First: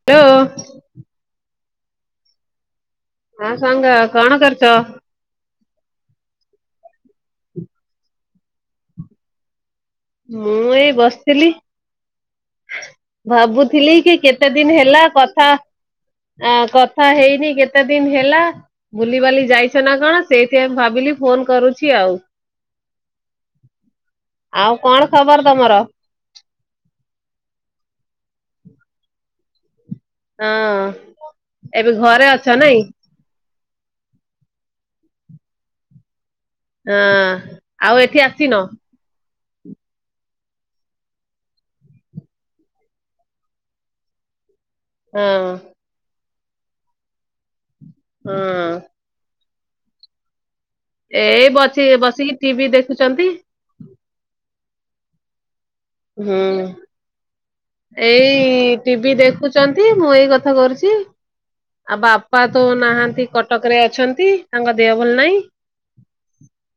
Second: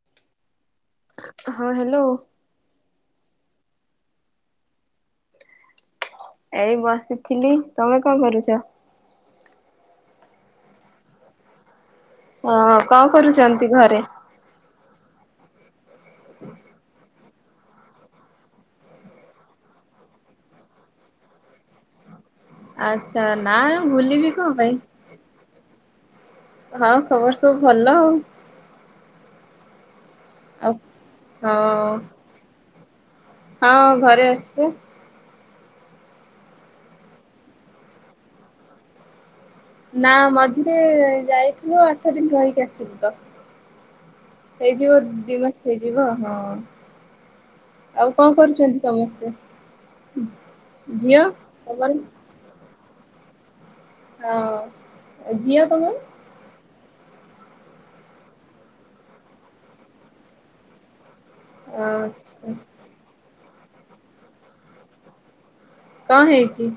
[unintelligible] ହଁ ହ୍ୟାଲୋ। ହଁ ସାଙ୍ଗ କଣ କରୁଚ? ଏଇ ବସିଥିଲି ତମେ କଣ କରୁଛ? ମୁଁ ଏଇ ବସିଥିଲି। ଓ କଣ କରୁଛନ୍ତି ଭାବୁଥିଲି ଘରେ? କି କେତେ ଦିନ ହେଲା କଥା ଆ କଥା ହେଇନି କେତେ ଦିନ ହେଲା ବୁଲିବାଲି ଯାଇଛ ନା କଣ ସେଇଥି ପାଇଁ ଭାବିଲି ଫୋନ୍ କରୁଛି ଆଉ। ଆଚ୍ଛା ନା ଭୁଲିବି କଣ ପାଇଁ? ଖବର ତମର। ହଁ ଖବର ସବୁ ଭଲ ଆଉ। ଆଉ ହଁ ଏବେ ଘରେ ଅଛ ନାଇଁ? ହଁ ଘରେ ଆଛି। ଅଁ ଆଉ ଏଠି ଆସିନ? ନା ମଝିରେ ଯାଇଥିଲୁ ଆଠ ଦିନ ରହିକି ଆସିଲୁ ତ। ଏଇଯିବ ହଁ ଦି ମାସ ହେଇଯିବ ହଁ। ଆଉ କଣ ହଁ କରୁଛନ୍ତି ସମସ୍ତେ? ଝିଅ ଏଇ ବଚି ତମର ବସିକି ଟିଭି ଦେଖୁଛନ୍ତି। ହଁ ଝିଅ ତମର। ହୁଁ। ଏଇ ଟିଭି ଦେଖୁଛନ୍ତି ମୁଁ ଏଇ କଥା କରୁଛି। ଆଉ ଆଚ୍ଛା। ବାପା ତ ନାହାନ୍ତି କଟକ ରେ ଅଛନ୍ତି ତାଙ୍କ ଦେହ ଭଲ ନାହିଁ। କଅଁ ହେଇଛି।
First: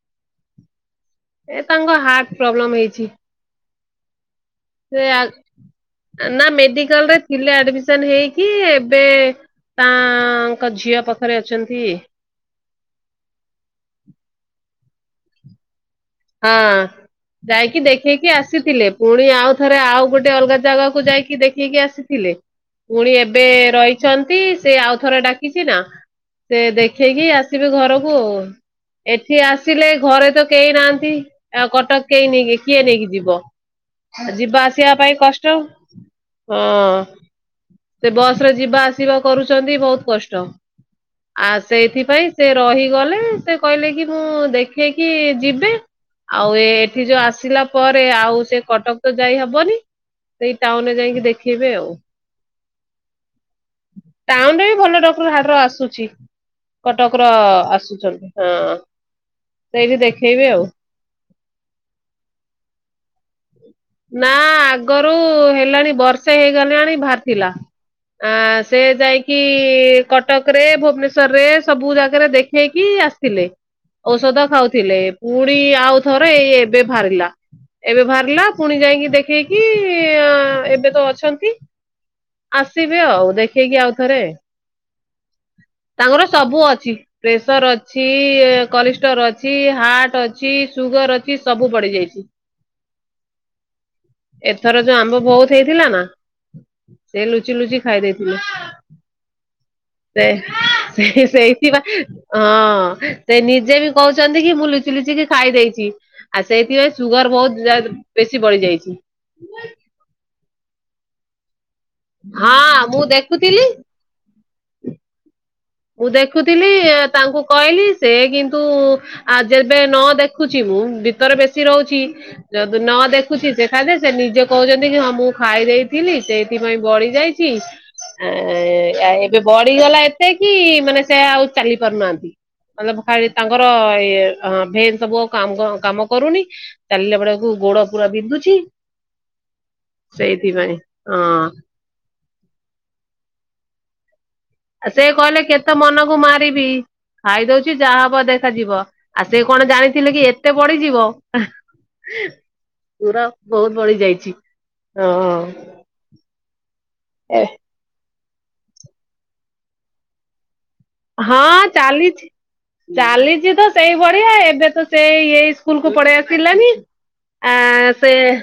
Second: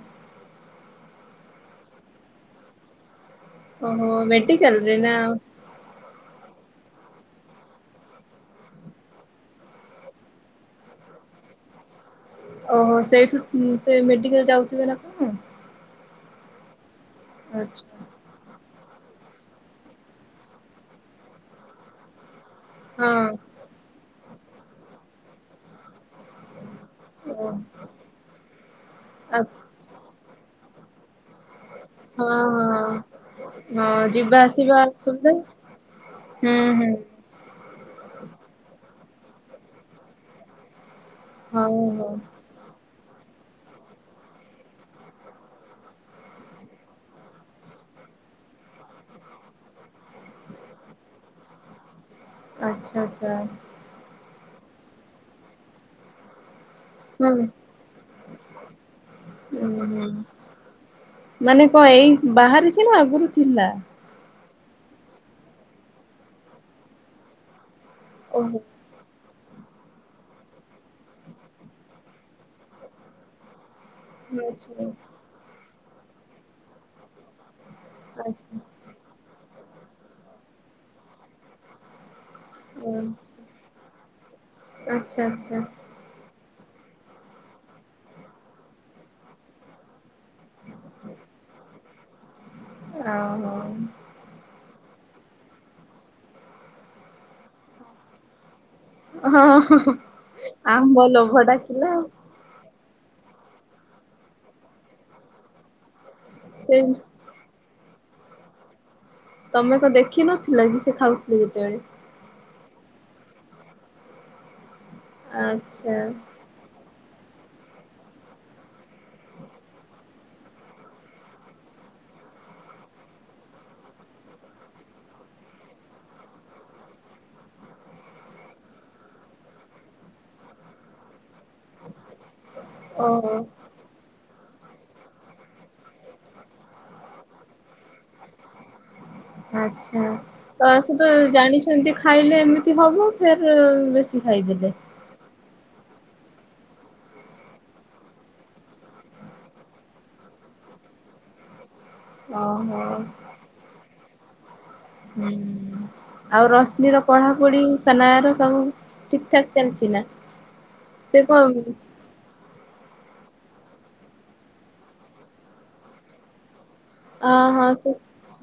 ଏ ତାଙ୍କ ହାର୍ଟ ପ୍ରୋବ୍ଲେମ୍ ହେଇଛି। ଓ ହୋ ମେଡ୍। ସେ ଆ ନା ମେଡିକାଲ ରେ ଥିଲେ ଆଡମିସ ହେଇକି ଏବେ। ତା ଆ ଙ୍କ ଝିଅ ପାଖରେ ଅଛନ୍ତି। ଓହୋ ସେଇଠୁ ମୁଁ ସେ ମେଡିକାଲ ଯାଉଥିବେ ନା କଣ। ହଁ ହଁ ଯାଇକି ଆଚ୍ଛା ଦେଖିକି। ସିଏ ଆସିଥିଲେ ପୁଣି ଆଉ ଥରେ ଆଉ ଗୋଟେ ଅଲଗା ଜାଗାକୁ ଯାଇକି ଦେଖେଇକି ଆସିଥିଲେ। ପୁଣି ଏବେ ହଁ ରହିଛନ୍ତି ସେ ଆଉଥରେ ଡାକିଛି ନା। ସେ ଦେଖେଇକି ଓ ଆସିବେ ଘରକୁ ଆଉ ଆ ଏଠି ଆସିଲେ ଘରେ ତ କେହି ନାହାନ୍ତି। ତି ଆଉ କଟକ। କିଏ ହଁ ନେଇକି କିଏ ହଁ ନେଇକି ଯିବ ଯିବା ଆସିବା ପାଇଁ କଷ୍ଟ। ହୁଁ ହୁଁ ହଁ ସେ ବସ୍ ରେ ଯିବା ଆସିବା କରୁଛନ୍ତି ବହୁତ କଷ୍ଟ ଆ ହଉ ହଉ ସେଇଥିପାଇଁ ସେ ରହିଗଲେ ସେ କହିଲେ କି ମୁଁ ଦେଖେଇକି ଯିବେ। ଆଉ ଏ ଏଠି ଯୋଉ ଆସିଲା ପରେ ଆଉ ସେ କଟକ ତ ଯାଇ ହବନି। ସେଇ ଟାଉନ ରେ ଯାଇକି ଦେଖେଇବେ ଆଉ! ଆଚ୍ଛା ଆଚ୍ଛା ଟାଉନ ରେ ବି ଭଲ ଡକ୍ଟର ହାଡ ଆସୁଛି। କଟକ ର ହଁ ଆସୁଛନ୍ତି ହଁ ଉଁ ସେଇଠି ହୁଁ ଦେଖେଇବେ ଆଉ! ମାନେ କଣ ଏଇ ବାହାରି ଥିଲା ଆଗରୁ ଥିଲା। ନା ଆଗରୁ ହେଲାଣି ବର୍ଷେ ହେଇଗଲିଣି ବାହାରି ଥିଲା। ଆ ଓହୋ ସେ ଯାଇକି କି କଟକରେ ଭୁବନେଶ୍ୱରରେ ସବୁ ଜାଗାରେ ଦେଖେଇକି ଆସିଥିଲେ। ଔଷଧ ଆଚ୍ଛା ଖାଉଥିଲେ ପୁଣି ଆଉ ଥରେ ଏଇ ଏବେ ବାହାରିଲା ଏବେ ବାହାରିଲା। ଆଚ୍ଛା ପୁଣି ଯାଇକି ଦେଖେଇକି ଏବେ ତ ଅଛନ୍ତି। ଓ ଆସିବେ ଆଉ ଦେଖେଇକି ଆଉଥରେ। ଆଚ୍ଛା ଆଚ୍ଛା ତାଙ୍କର ସବୁ ଅଛି। ପ୍ରେସର ଅଛି କଲେଷ୍ଟ୍ରଲ ଅଛି ହାର୍ଟ ଅଛି ସୁଗର ଅଛି ସବୁ ଵଢି ଯାଇଛି। ଓ ହୋ ଏଥର ଯୋଉ ଆମ୍ବ ବହୁତ ହେଇଥିଲା ନା ସେ ଲୁଚି ଲୁଚି ଖାଇ ଦେଇଥିଲେ। ହଁ ହଁ ସେ ଆମ୍ବ ସେ ଲୋଭ ସେଇଥି ବା ଡାକିଲା ଆଉ ହଁ ସେ ନିଜେ ବି କହୁଛନ୍ତି କି ମୁଁ ଲୁଚି ଲୁଚିିକ ଖାଇ ଦେଇଛି। ଆଉ ସେ ସେଇଥିପାଇଁ ସୁଗର ବହୁତ ବେଶୀ ବଢି ଯାଇଛି। ତମେ ତ ଦେଖିନଥିଲ କି ସେ ଖାଉଥିଲି ଯେତେବେଳେ। ହଁ ମୁଁ ଦେଖୁଥିଲି। [unintelligible] ମୁଁ ଦେଖୁଥିଲି ତାଙ୍କୁ କହିଲି ସେ କିନ୍ତୁ ଆଉ ଯେବେ ନ ଦେଖୁଛି ମୁଁ ଭିତରେ ବେଶୀ ରହୁଛି। ଯଦି ନ ଦେଖୁଛି ସେଖା ସେ ନିଜେ କହୁଛନ୍ତି କି ହଁ ମୁଁ ଖାଇ ଦେଇେଇଥିଲି ସେଇଥିପାଇଁ ବଢି ଯାଇଛି। କି ଏବେ ବଢିଗଲା ଏତେ କି ମାନେ ସେ ଆଉ ଚାଲି ପାରୁନାହାନ୍ତି ନହେଲେ ଭାରି ଓହୋ ତାଙ୍କ ର ଏ ଭେନ କାମ କାମ କରୁନି। ଚାଲିଲା ବେଳକୁ ଗୋଡ ପୁରା ବିନ୍ଧୁଛି। ଆଛା ସେଇଥିପାଇଁ। ତ ସେ ତ ହଁ ଜାଣିଛନ୍ତି ଖା ଖାଇଲେ ଏମିତି ହେବ ଫେର୍ ବେଶୀ ଖାଇଦେଲେ। ସେ କହିଲେ କେତେ ମନକୁ ମାରିବି। ଖାଇ ଦଉଛି ଯାହା ହବ ଦେଖାଯିବ ଆଉ ସେ କଣ ଜାଣିଥିଲେ କି ଏତେ ବଢିଯିବ। ଓହୋ ପୁରା ବହୁତ ବଢି ଯାଇଛି। ହଁ ଆଉ ରଶ୍ମିର ପଢାପଢି? ସନାୟା ସବୁ ଠିକ୍ ଠାକ୍ ଚାଲିଛି ନା? ସେ ହଁ କଣ ଚାଲିଛି। ଚାଲିଛି ତ ସେଇଭଳିିଆ ଏବେ ତ ସେଇ ଏଇ ସ୍କୁଲ କୁ ପଳେଇ ଆସିଲାନି। ଅ ହଁ ସେ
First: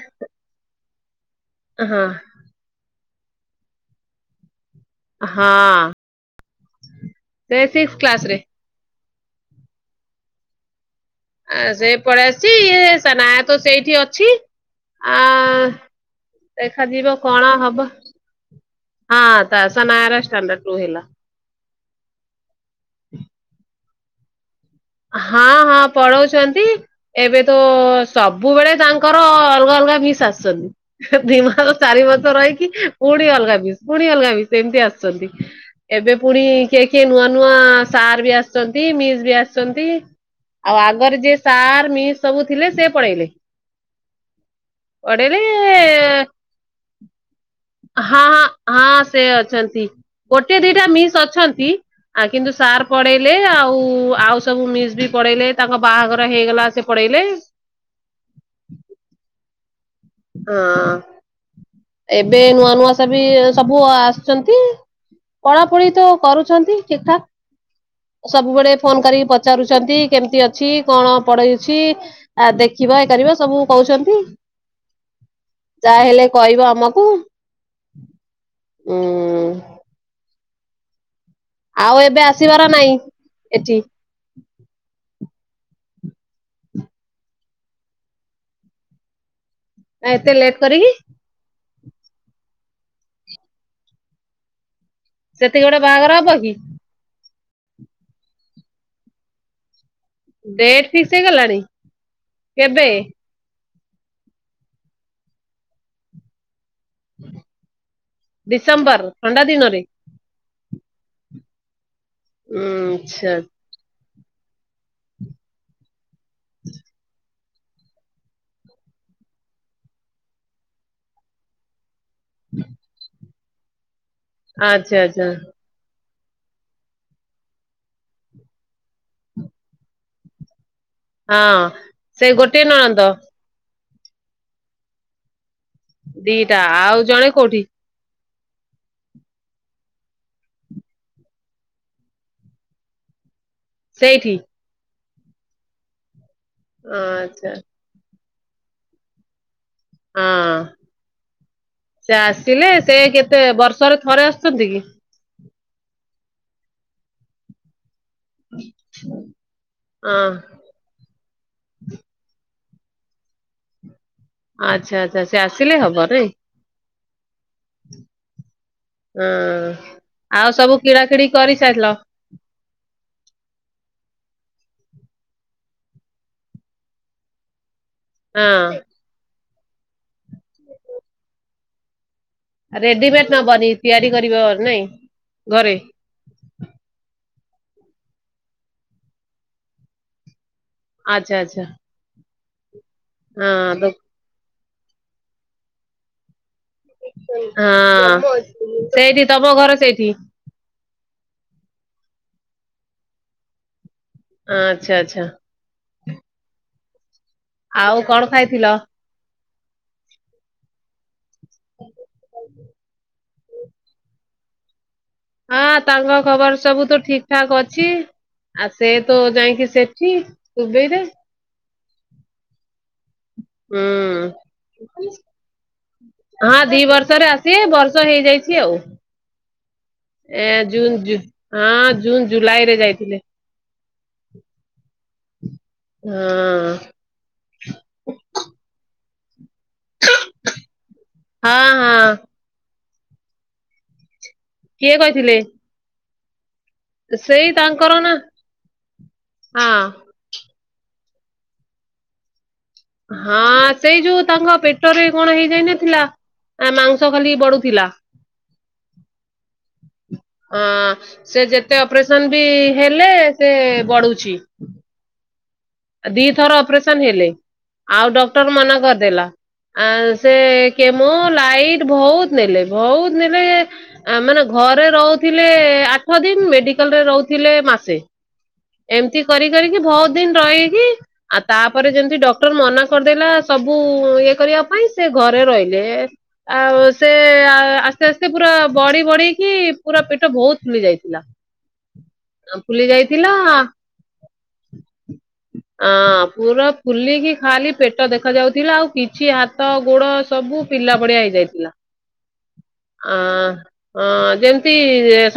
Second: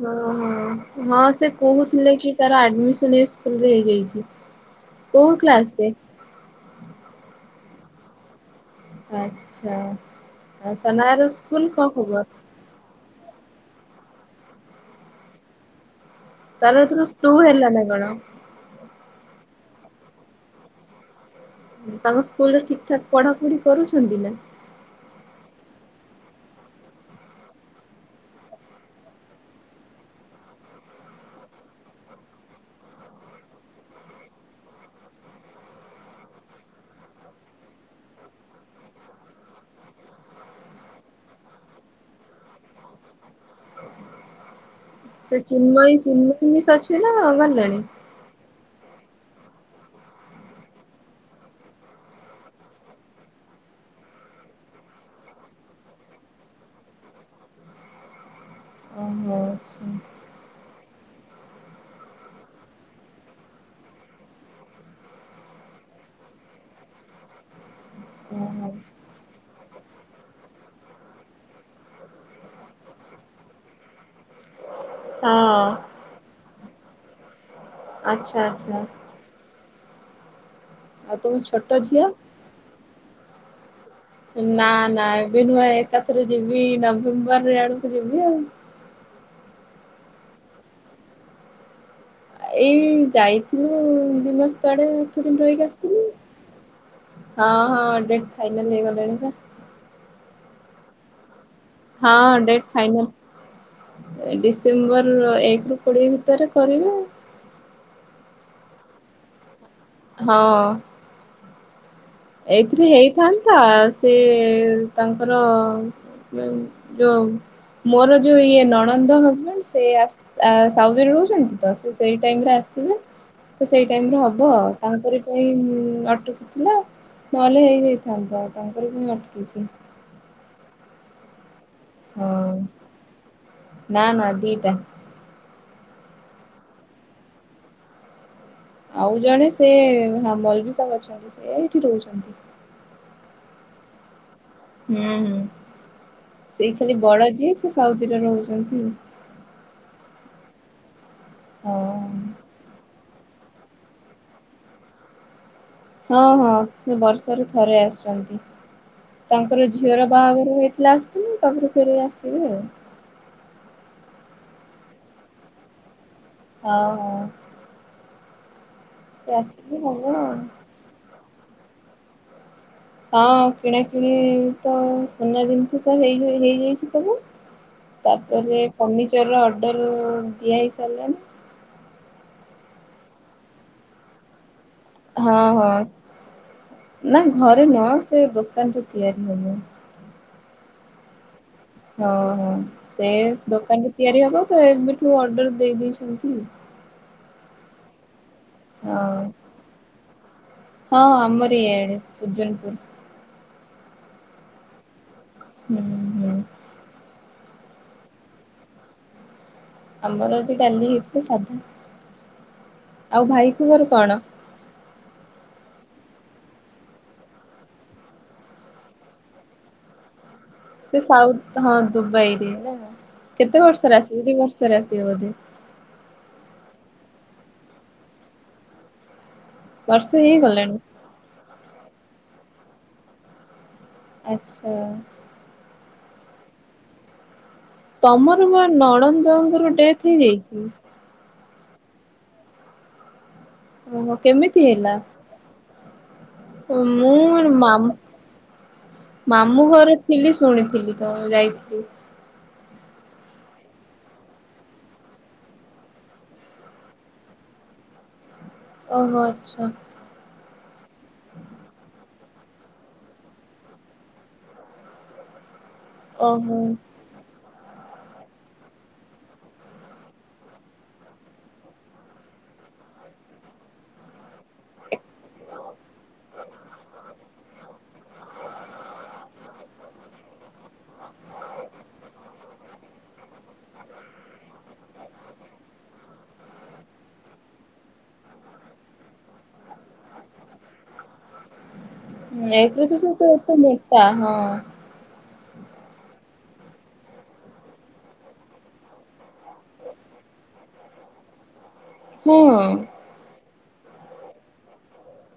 ହଁ ହଁ ହଁ ସେ ହଁ କହୁଥିଲେ କି ତାର ଆଡ଼ମିଶନ ଏ ସ୍କୁଲରେ ହେଇଯାଇଛି। କୋଉ ହଁ କ୍ଲାସରେ? ସେ ସିକ୍ସ କ୍ଲାସ ରେ। ଆଚ୍ଛା ଆ ସନାୟର ଆ ସେ ପଳେଇ ଆସିଛି ଇଏ ସନାୟତ ସେଇଠି ଅଛି ଆ ତାର ଏଥର ଦେଖାଯିବ ଟୁ କଣ ହେଲା ନା ହବ। କଣ? ହଁ ସନାୟା ର ଷ୍ଟାଣ୍ଡାଡା ଟୁ ହେଲା। ତାଙ୍କ ସ୍କୁଲରେ ଠିକ୍ ଠାକ ପଢାପଢି କରୁଛନ୍ତି ନା। ହଁ ହଁ ପଳଉଚନ୍ତି। ଏବେ ତ ସବୁବେଳେ ତାଙ୍କର ଅଲଗା ଅଲଗା ବିସ୍ ଆସୁନି। ଦିନ ଚାରି ବର୍ଷ ରହିକି। ପୁଣି ଅଲଗା ବିସ୍ ପୁଣି ଅଲଗା ବିସ୍ ଏମିତି ଆସୁଛନ୍ତି। ଏବେ ପୁଣି କିଏ କିଏ ନୂଆ ନୂଆ ସାର୍ ବି ଆସିଛନ୍ତି। ମିସ୍ ବି ଆସି ଛନ୍ତି ଆଉ ଆଗରେ ଯିଏ ସାର୍ ମିସ୍ ସବୁ ଥିଲେ। ସେ ପଳେଇଲେ। [unintelligible] ସେ ଚିନ୍ମୟୀ ପଳେଇଲେ ଚିନ୍ମୟୀ ମିସ୍ ଅଛି ନା ଗଲାଣି? ହଁ ହଁ ସେ ଅଛନ୍ତି। ଗୋଟେ ଦିଟା ମିସ୍ ଅଛନ୍ତି। କିନ୍ତୁ ସାର୍ ପଳେଇଲେ ଆଉ ଆଉ ସବୁ ମିସ୍ ବି ପଳେଇଲେ ତାଙ୍କ ବାହାଘର ହେଇଗଲା। ସେ ପଳେଇଲେ। ଓହୋ। ଆଚ୍ଛା। ହଁ ଏବେ ନୂଆ ନୂଆ ସ ବି ସବୁ ଆସିଛନ୍ତି। ପଢାପଢି ତ କରୁଛନ୍ତି ଠିକ ଠାକ। ଓହୋ ସବୁବେଳେ ଫୋନ କରିକି ପଚାରୁଛନ୍ତି। କେମିତି ଅଛି କଣ ପଢଉଛି। ଆ ଦେଖିବ ଏ କରିବ ସବୁ କହୁଛନ୍ତି। ହଁ। ଯାହାହେଲେ କହିବ ଆମକୁ। ଆଚ୍ଛା ଆଚ୍ଛା। ହୁଁ। ଆଉ ତମ ଛୋଟ ଆଉ ଝିଅ? ଏବେ ଆସିବାର ନାଇଁ ଏଠି। ନା ନା ଏବେ ନୁହେଁ। ଏକାଥରେ ଯିବି ନଭେମ୍ବର ରେ ଆଡକୁ ଯିବି ଆଉ ଆ ଏତେ ଲେଟ୍ କରିକି? ଏଇ ଯାଇଥିଲୁ ଦିଇ ମାସ ତଳେ ଆଠ ଦିନ ସେତିକି ରହିକି ଗୋଟେ ଆସିଥିଲି। ବାହାଘର ହବ କି? ହଁ, ହଁ ଡେଟ୍ ଫାଇନାଲ୍ ହେଇଗଲାଣି ପା। ଡେଟ୍ ଫିକ୍ସ ହେଇଗଲାଣି? ହଁ, ଡେଟ୍ କେବେ ଫାଇନାଲ୍। ଡିସେମ୍ବର ଏକ ରୁ କୋଡିଏ ଭିତରେ କରିବେ ଆଉ। ଡିସେମ୍ବର୍ ଥଣ୍ଡା ଦିନରେ? ହଁ। ଉଁ ଏଇଥିରେ ଆଚ୍ଛା ହେଇଥାନ୍ତା ଆସ୍ ସେ ତାଙ୍କର ଯଉ ଯଉ ମୋର ଯୋଉ ଇଏ ନଣନ୍ଦ ହବ, ସେ ଆସ୍ ଆ ସାଉଦିରେ ରହୁଛନ୍ତି ତ, ଶେଷ୍ ସେଇ ଟାଇମ୍ ରେ ଆସିବେ। ତ ସେଇ ଟାଇମ୍ ରେ ହବ ଆ, ଆଚ୍ଛା ତାଙ୍କରି ଆଚ୍ଛା ପାଇଁ ଅଟକୁ ଥିଲା। ନହେଲେ ହେଇଯାଇଥାନ୍ତା। ତାଙ୍କରି ପାଇଁ ଅଟକିଛି। ହଁ, ସେ ହଁ ଗୋଟିଏ ନଣନ୍ଦ? ନା, ନା, ଦିଇଟା। ଦି, ଟା ଆଉ ଜଣେ କୋଉଠି? ଆଉ ଜଣେ ସେ ସମ୍ବଲ ବି ସବ୍ ଅଛନ୍ତି। ସେ ଏଇଠି ରହୁଛନ୍ତି। ସେଇଠି? ହୁଁ, ହୁଁ। ସେଇ ଖାଲି ବଡ଼ ଆଚ୍ଛା ଯିଏ, ସେ ସାଉଦିରେ ରହୁଛନ୍ତି। ହଁ, ସେ ହଁ। ଆସିଲେ ସେ କେତେ ବର୍ଷରେ ଥରେ ଆସୁଛନ୍ତି କି? ହଁ, ହଁ ସେ ବର୍ଷରେ ଥରେ ଆସୁ ଛନ୍ତି। ତାଙ୍କର ଝିଅର ହଁ ବାହାଘର ହେଇଥିଲା ଆସିଥିଲେ। ତାପରେ ଫେରେ ଆସିବେ ଆଉ। ଆଚ୍ଛା, ଆଚ୍ଛା, ସେ ଆସିଲେ, ହବ ନାଇଁ? ହଉ, ହଉ। ହଁ, ଆସିଲେ ହବ ଆଉ ସବୁ କିଣା କିିଣି କରିସାରିଲ? ହଁ, କିଣାକିଣି ତ ସୁନା ଜିନିଷ ତ ହେଇ ହେଇଯାଇଛି ସବୁ। ତା'ପରେ ହଁ ଫର୍ଣ୍ଣିିଚର ର ଅର୍ଡ଼ର ଦିଆ ହେଇ ସାରିଲାଣି। ରେଡିମେଟ୍ ନବନି, ତିଆରି କରିବ ନାଇଁ। ହଁ, ଘରେ ହଁ, ନା ଘରେ ନୁହଁ। ସେ ଦୋକାନଠୁ ତିଆରି ହବ। ଆଚ୍ଛା, ଆଚ୍ଛା। ହଁ, ହଁ, ସେ ହଁ ଦୋ ଦୋକାନଠି ତିଆରି ହବ। ତ ଏବେଠୁ ଅର୍ଡର ଦେଇ ଦେଇଛନ୍ତି। ହଁ, ହଁ ସେଇଠି, ତମ ଘର ସେଇଠି। ହଁ, ଆମରି ଇଆଡେ, ସୁଜନପୁର। ଆଁଚ୍ଛା, ଆଚ୍ଛା। ହୁଁ, ହୁଁ। ଆଉ କଣ ଖାଇଥିଲ? ଆମର ସେଇ ଡାଲି ଇପି ସାଧା। ଆଉ ଭାଇ କୁ ମୋର କଣ? ହଁ, ତାଙ୍କ ଖବର ସବୁ ତ ଠିକ୍ ଠାକ୍ ଅଛି। ଆଉ, ସେ ତ ଯାଇଁକି ସେଠି। ଦୁବେଇରେ ସେ ସାଉଥ୍ ହଁ, ଦୁବାଇରେ ନା! କେତେ ହୁଁ। ବର୍ଷରେ ଆସିବେ, ଦି ବର୍ଷରେ ଆସିବେ ବୋଧେ? ହଁ, ଦି ବର୍ଷରେ ଆସିବେ। ବର୍ଷ ହେଇଯାଇଛି ଆଉ। ବର୍ଷେ ଏ ହେଇଗଲାଣି। ଜୁନ୍ ଜୁ ହଁ, ଜୁନ୍ ଜୁଲାଇ ରେ ଯାଇଥିଲେ। ଆଚ୍ଛା। ହଁ। ତମର ମ ନଣନ୍ଦଙ୍କର ଡେଥ୍ ହେଇଯାଇଛି! ହଁ, ହଁ। ଓହୋ! କେମିତି କିଏ ହେଲା? କହିଥିଲେ? ମୁଁ ସେଇ ତାଙ୍କର ମାମୁଁ ନା ମାମୁଁ ହଁ ଘରେଥି ଥିଲି ଶୁଣିଥିଲି ତ ଯାଇଥିଲି। ହଁ ସେଇ ଯୋଉ ତାଙ୍କ ପେଟରେ କଣ ହେଇଯାଇନଥିଲା। ଆ ମାଂଉସ ଖାଲି ବଢୁଥିଲା। ଓହୋ ଆଚ୍ଛା। ଅଁ ସେ ଯେତେ ଅପରେସନ ବି ହେଲେ ସେ ବଢୁଛି। ଦିଥର ଓହୋ। ଅପରେସନ୍ ହେଲେ ଆଉ ଡକ୍ଟର୍ ମନା କରିଦେଲା। ଆଁ ସେ କେମୋ ଲାଇଟ୍ ବୋହୁତ୍ ନେଲେ ବୋହୁତ୍ ନେଲେ। ଆ ମାନେ ଘରେ ରହୁଥିଲେ ଆଠ ଦିନ ମେଡିକାଲ ରେ ରହୁ ଥିଲେ ମାସେ ଏମିତି କରି କରିକି ଭଉତ୍ ଦିନ୍ ରହିକି ଆଉ ତାପରେ ଯେମିତି ଡକ୍ଟର୍ ମନା କରିଦେଲା ସବୁ ଇଏ କରିବା ପାଇଁ ସେ ଘରେ ରହିଲେ। ଆଉ ସେ ଆସ୍ତେ ଆସ୍ତେ ପୁରା ବଢି ବଢେଇକି ପୁରା ପେଟ ବୋହୁତ୍ ଫୁଲି ଯାଇଥିଲା। ଆ ଫୁଲି ଯାଇଥିଲା। ତା ହଁ। ଆଁ ପୁରା ଫୁଲିକି ଖାଲି ପେଟ ଦେଖା ଯାଉଥିଲା ଆଉ କିଛି ହାତ ଗୋଡ ସବୁ ପିଲା ଭଳିଆ ହେଇଯାଇଥିଲା। ହୁଁ। ଆଁ। ହଁ ଯେମ୍ତି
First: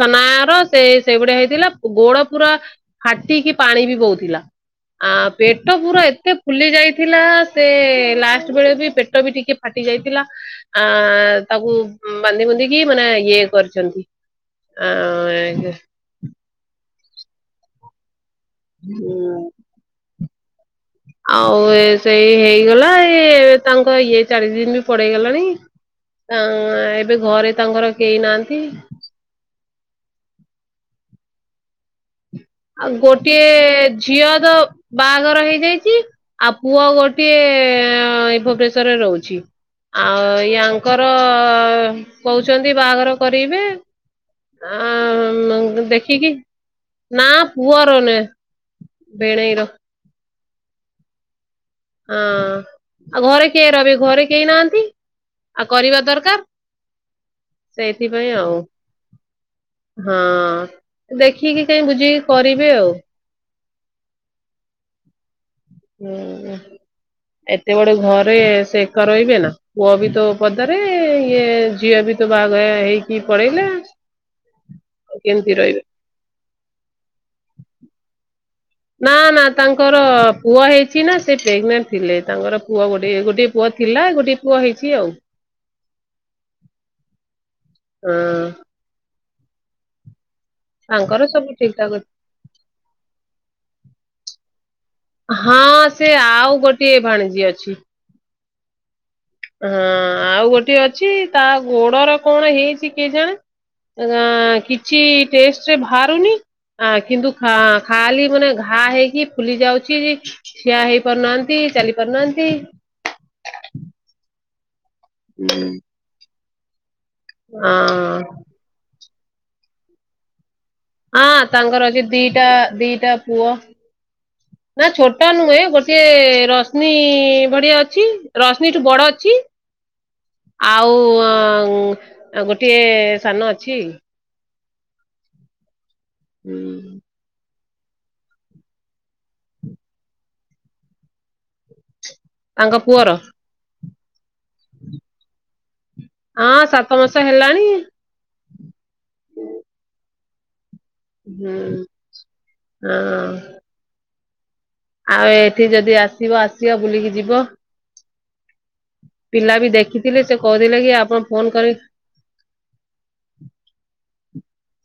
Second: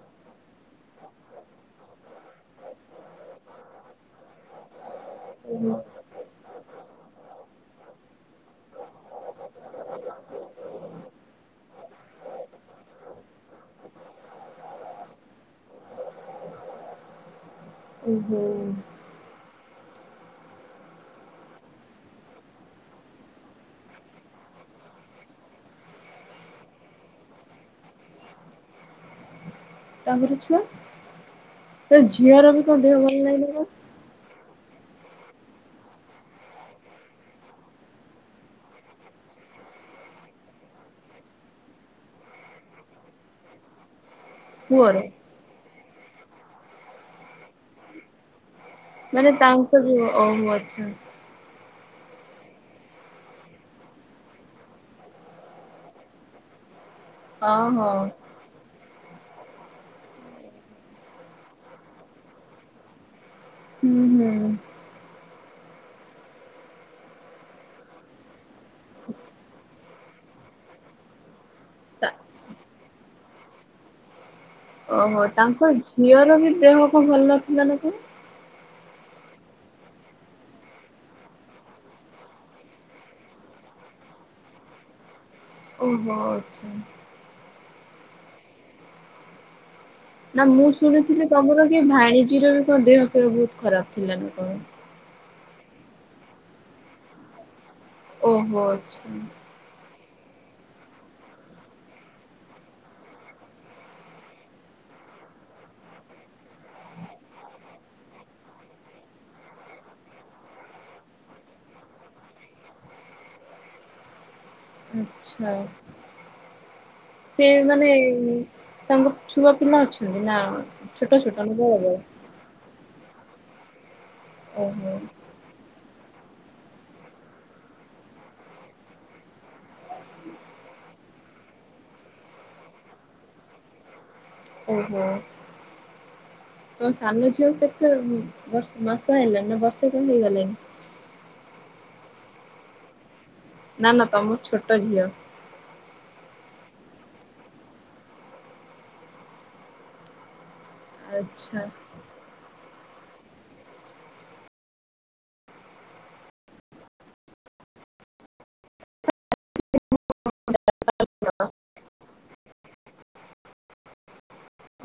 ସନାହର ସେଇ ସେଇ ଭଳିଆ ହେଇଥିଲା ଗୋଡ ପୁରା ଫାଟିକି ପାଣି ବି ବୋହୁଥିଲା ଆ ପେଟ ଓହୋ ପୁରା ଏତେ ଫୁଲି ଯାଇଥିଲା ସେ ଲାଷ୍ଟ୍ ବେଳେ ବି ପେଟ ବି ଟିକେ ଫାଟି ଯାଇଥିଲା। ଆଁ ତାକୁ ବାନ୍ଧି ବୁନ୍ଧିକି ମାନେ ଇଏ କରିଚନ୍ତି। ଆଁ ଏକେ ଉଁ ହୁଁ। ହୁଁ। ଆଉ ଏ ସେଇ ହେଇଗଲା ଏ ତାଙ୍କ ଇଏ ଚାଳିଶି ଦିନ ବି ପଲେଇଗଲାଣି। ନାଁ ଏବେ ଘରେ ତାଙ୍କର କେହି ନାହାନ୍ତି। ତାଙ୍କର ଛୁଆ ସେ ଝିଅର କଣ ଆଉ ଦେହ ଭଲ ନାହିଁ ଗୋଟିଏ ନା କଣ ଝିଅ ତ ବାହାଘର ହେଇଯାଇଚି। ଆଉ ପୁଅ ଗୋଟିଏ ଭୁବନେଶ୍ଵରରେ ରହୁଚି। ଆଉ ୟାଙ୍କର କୋହୁଛନ୍ତି ବାହାଘର କରେଇବେ। ପୁଅର? ଆଁ ଦେଖିକି ନା ପୁଅର ନୁହେଁ। ମାନେ ଭିଣେଇର ତାଙ୍କ ବି ଅଫ୍ ଅଛି। ହଁ ଆଉ ଘରେ କିଏ ରହିବେ ଘରେ କେହି ନାହାନ୍ତି ଆଉ କରିବା ଦରକାର୍। ଓହୋ ସେଇଥିପାଇଁ ଆଉ। ହଁ ଦେଖିକି କାଇଁ ବୁଝିକି କରିବେ ଆଉ। ହୁଁ ହୁଁ। ହୁଁ ଏତେ ବଡେ ଘରେ ସେ ରହିବେ ନା? ପୁଅ ବି ତୋ ପଦରେ ଇଏ ଝିଅ ତା ବି ତ ବାହାଘ ହେଇକି ପଳେଇଲେ। ଓହୋ ତାଙ୍କ ଝିଅର ବି ଦେହକୁ ଭଲ ଥିଲା ନା କଣ? ନା ନା ତାଙ୍କର ପୁଅ ହେଇଛି ନା ସେ ପ୍ରେଗନଣ୍ଟ ଥିଲେ ତାଙ୍କର ପୁଅ ଗୋଟେ ଗୋଟିଏ ପୁଅ ଥିଲା ଗୋଟେ ପୁଅ ହେଇଚି ଆଉ। ଓହୋ। ହଁ। ନା ମୁଁ ତାଙ୍କର ଶୁଣିଥିଲି ସବୁ ତମର ଠିକ କିଏ ଠାକ ଅଛି। ଭାଣିଜୀର ବି କଣ ଦେହ ଫେହ ବହୁତ୍ ଖରାପ ଥିଲା ନା କଣ। ହଁ ସେ ଆଉ ଗୋଟିଏ ଭାଣିଜୀ ଅଛି। ଓହୋ ଅଛ ହଁ ଆଉ ଗୋଟିଏ ଅଛି ତା ଗୋଡର କଣ ହେଇଛି କେଜାଣେ। ଏ ଗାଁ କିଛି ଟେଷ୍ଟରେ ଭାରୁନି। ଆଁ କିନ୍ତୁ ଖାଁ ଖାଲି ମାନେ ଘା ହେଇକି ଫୁଲି ଯାଉଛି ଯେ ଠିଆ ହେଇ ପାରୁନାହାନ୍ତି ଚାଲି ପାରୁନାହାନ୍ତି। ଆଚ୍ଛା। ସେ ଆ ମାନେ ତାଙ୍କ ଛୁଆ ପିଲା ଅଛନ୍ତି ନା। ଛୋଟ ଛୋଟ ଆଁ ନା ବଡ ତାଙ୍କର ବଡ ଅଛି ଦିଟା ଦିଟା ପୁଅ ନା ଓହୋ ଛୋଟ ଟା ନୁହେଁ ଗୋଟେ ରଶ୍ମି ଭଢିଆ ଅଛି ରଶ୍ମିଠୁ ବଡ ଅଛି। ଆଉ ଅଂଗ ଗୋଟିଏ ସାନ ଅଛି। ଓହୋ ତା ସାନ ଝିଅକୁ କେତେ ବର୍ଷ ମାସ ହେଲାଣି ନା ବର୍ଷେ କଣ ହେଇଗଲେଣି ତାଙ୍କ ପୁଅର। ନା ନା ତମ ଛୋଟ ଝିଅ। ହଁ ସାତ ମାସ ହେଲାଣି। ହୁଁ ଆଚ୍ଛା ହଁ। ଆଉ ଏଠି ଯଦି ଆସିବ ଆସିବା ବୁଲିକି ଯିବ। ପିଲା ବି ଦେଖିଥିଲି ସେ କରିଲେ କି ଆପଣ ଫୋନ କରି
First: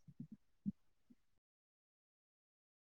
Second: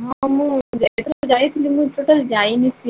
ହଁ ମୁଁ [inaudible] ଯାଇଥିଲି ମୁଁ ଟୋଟାଲ ଯାଇନି ସିଏ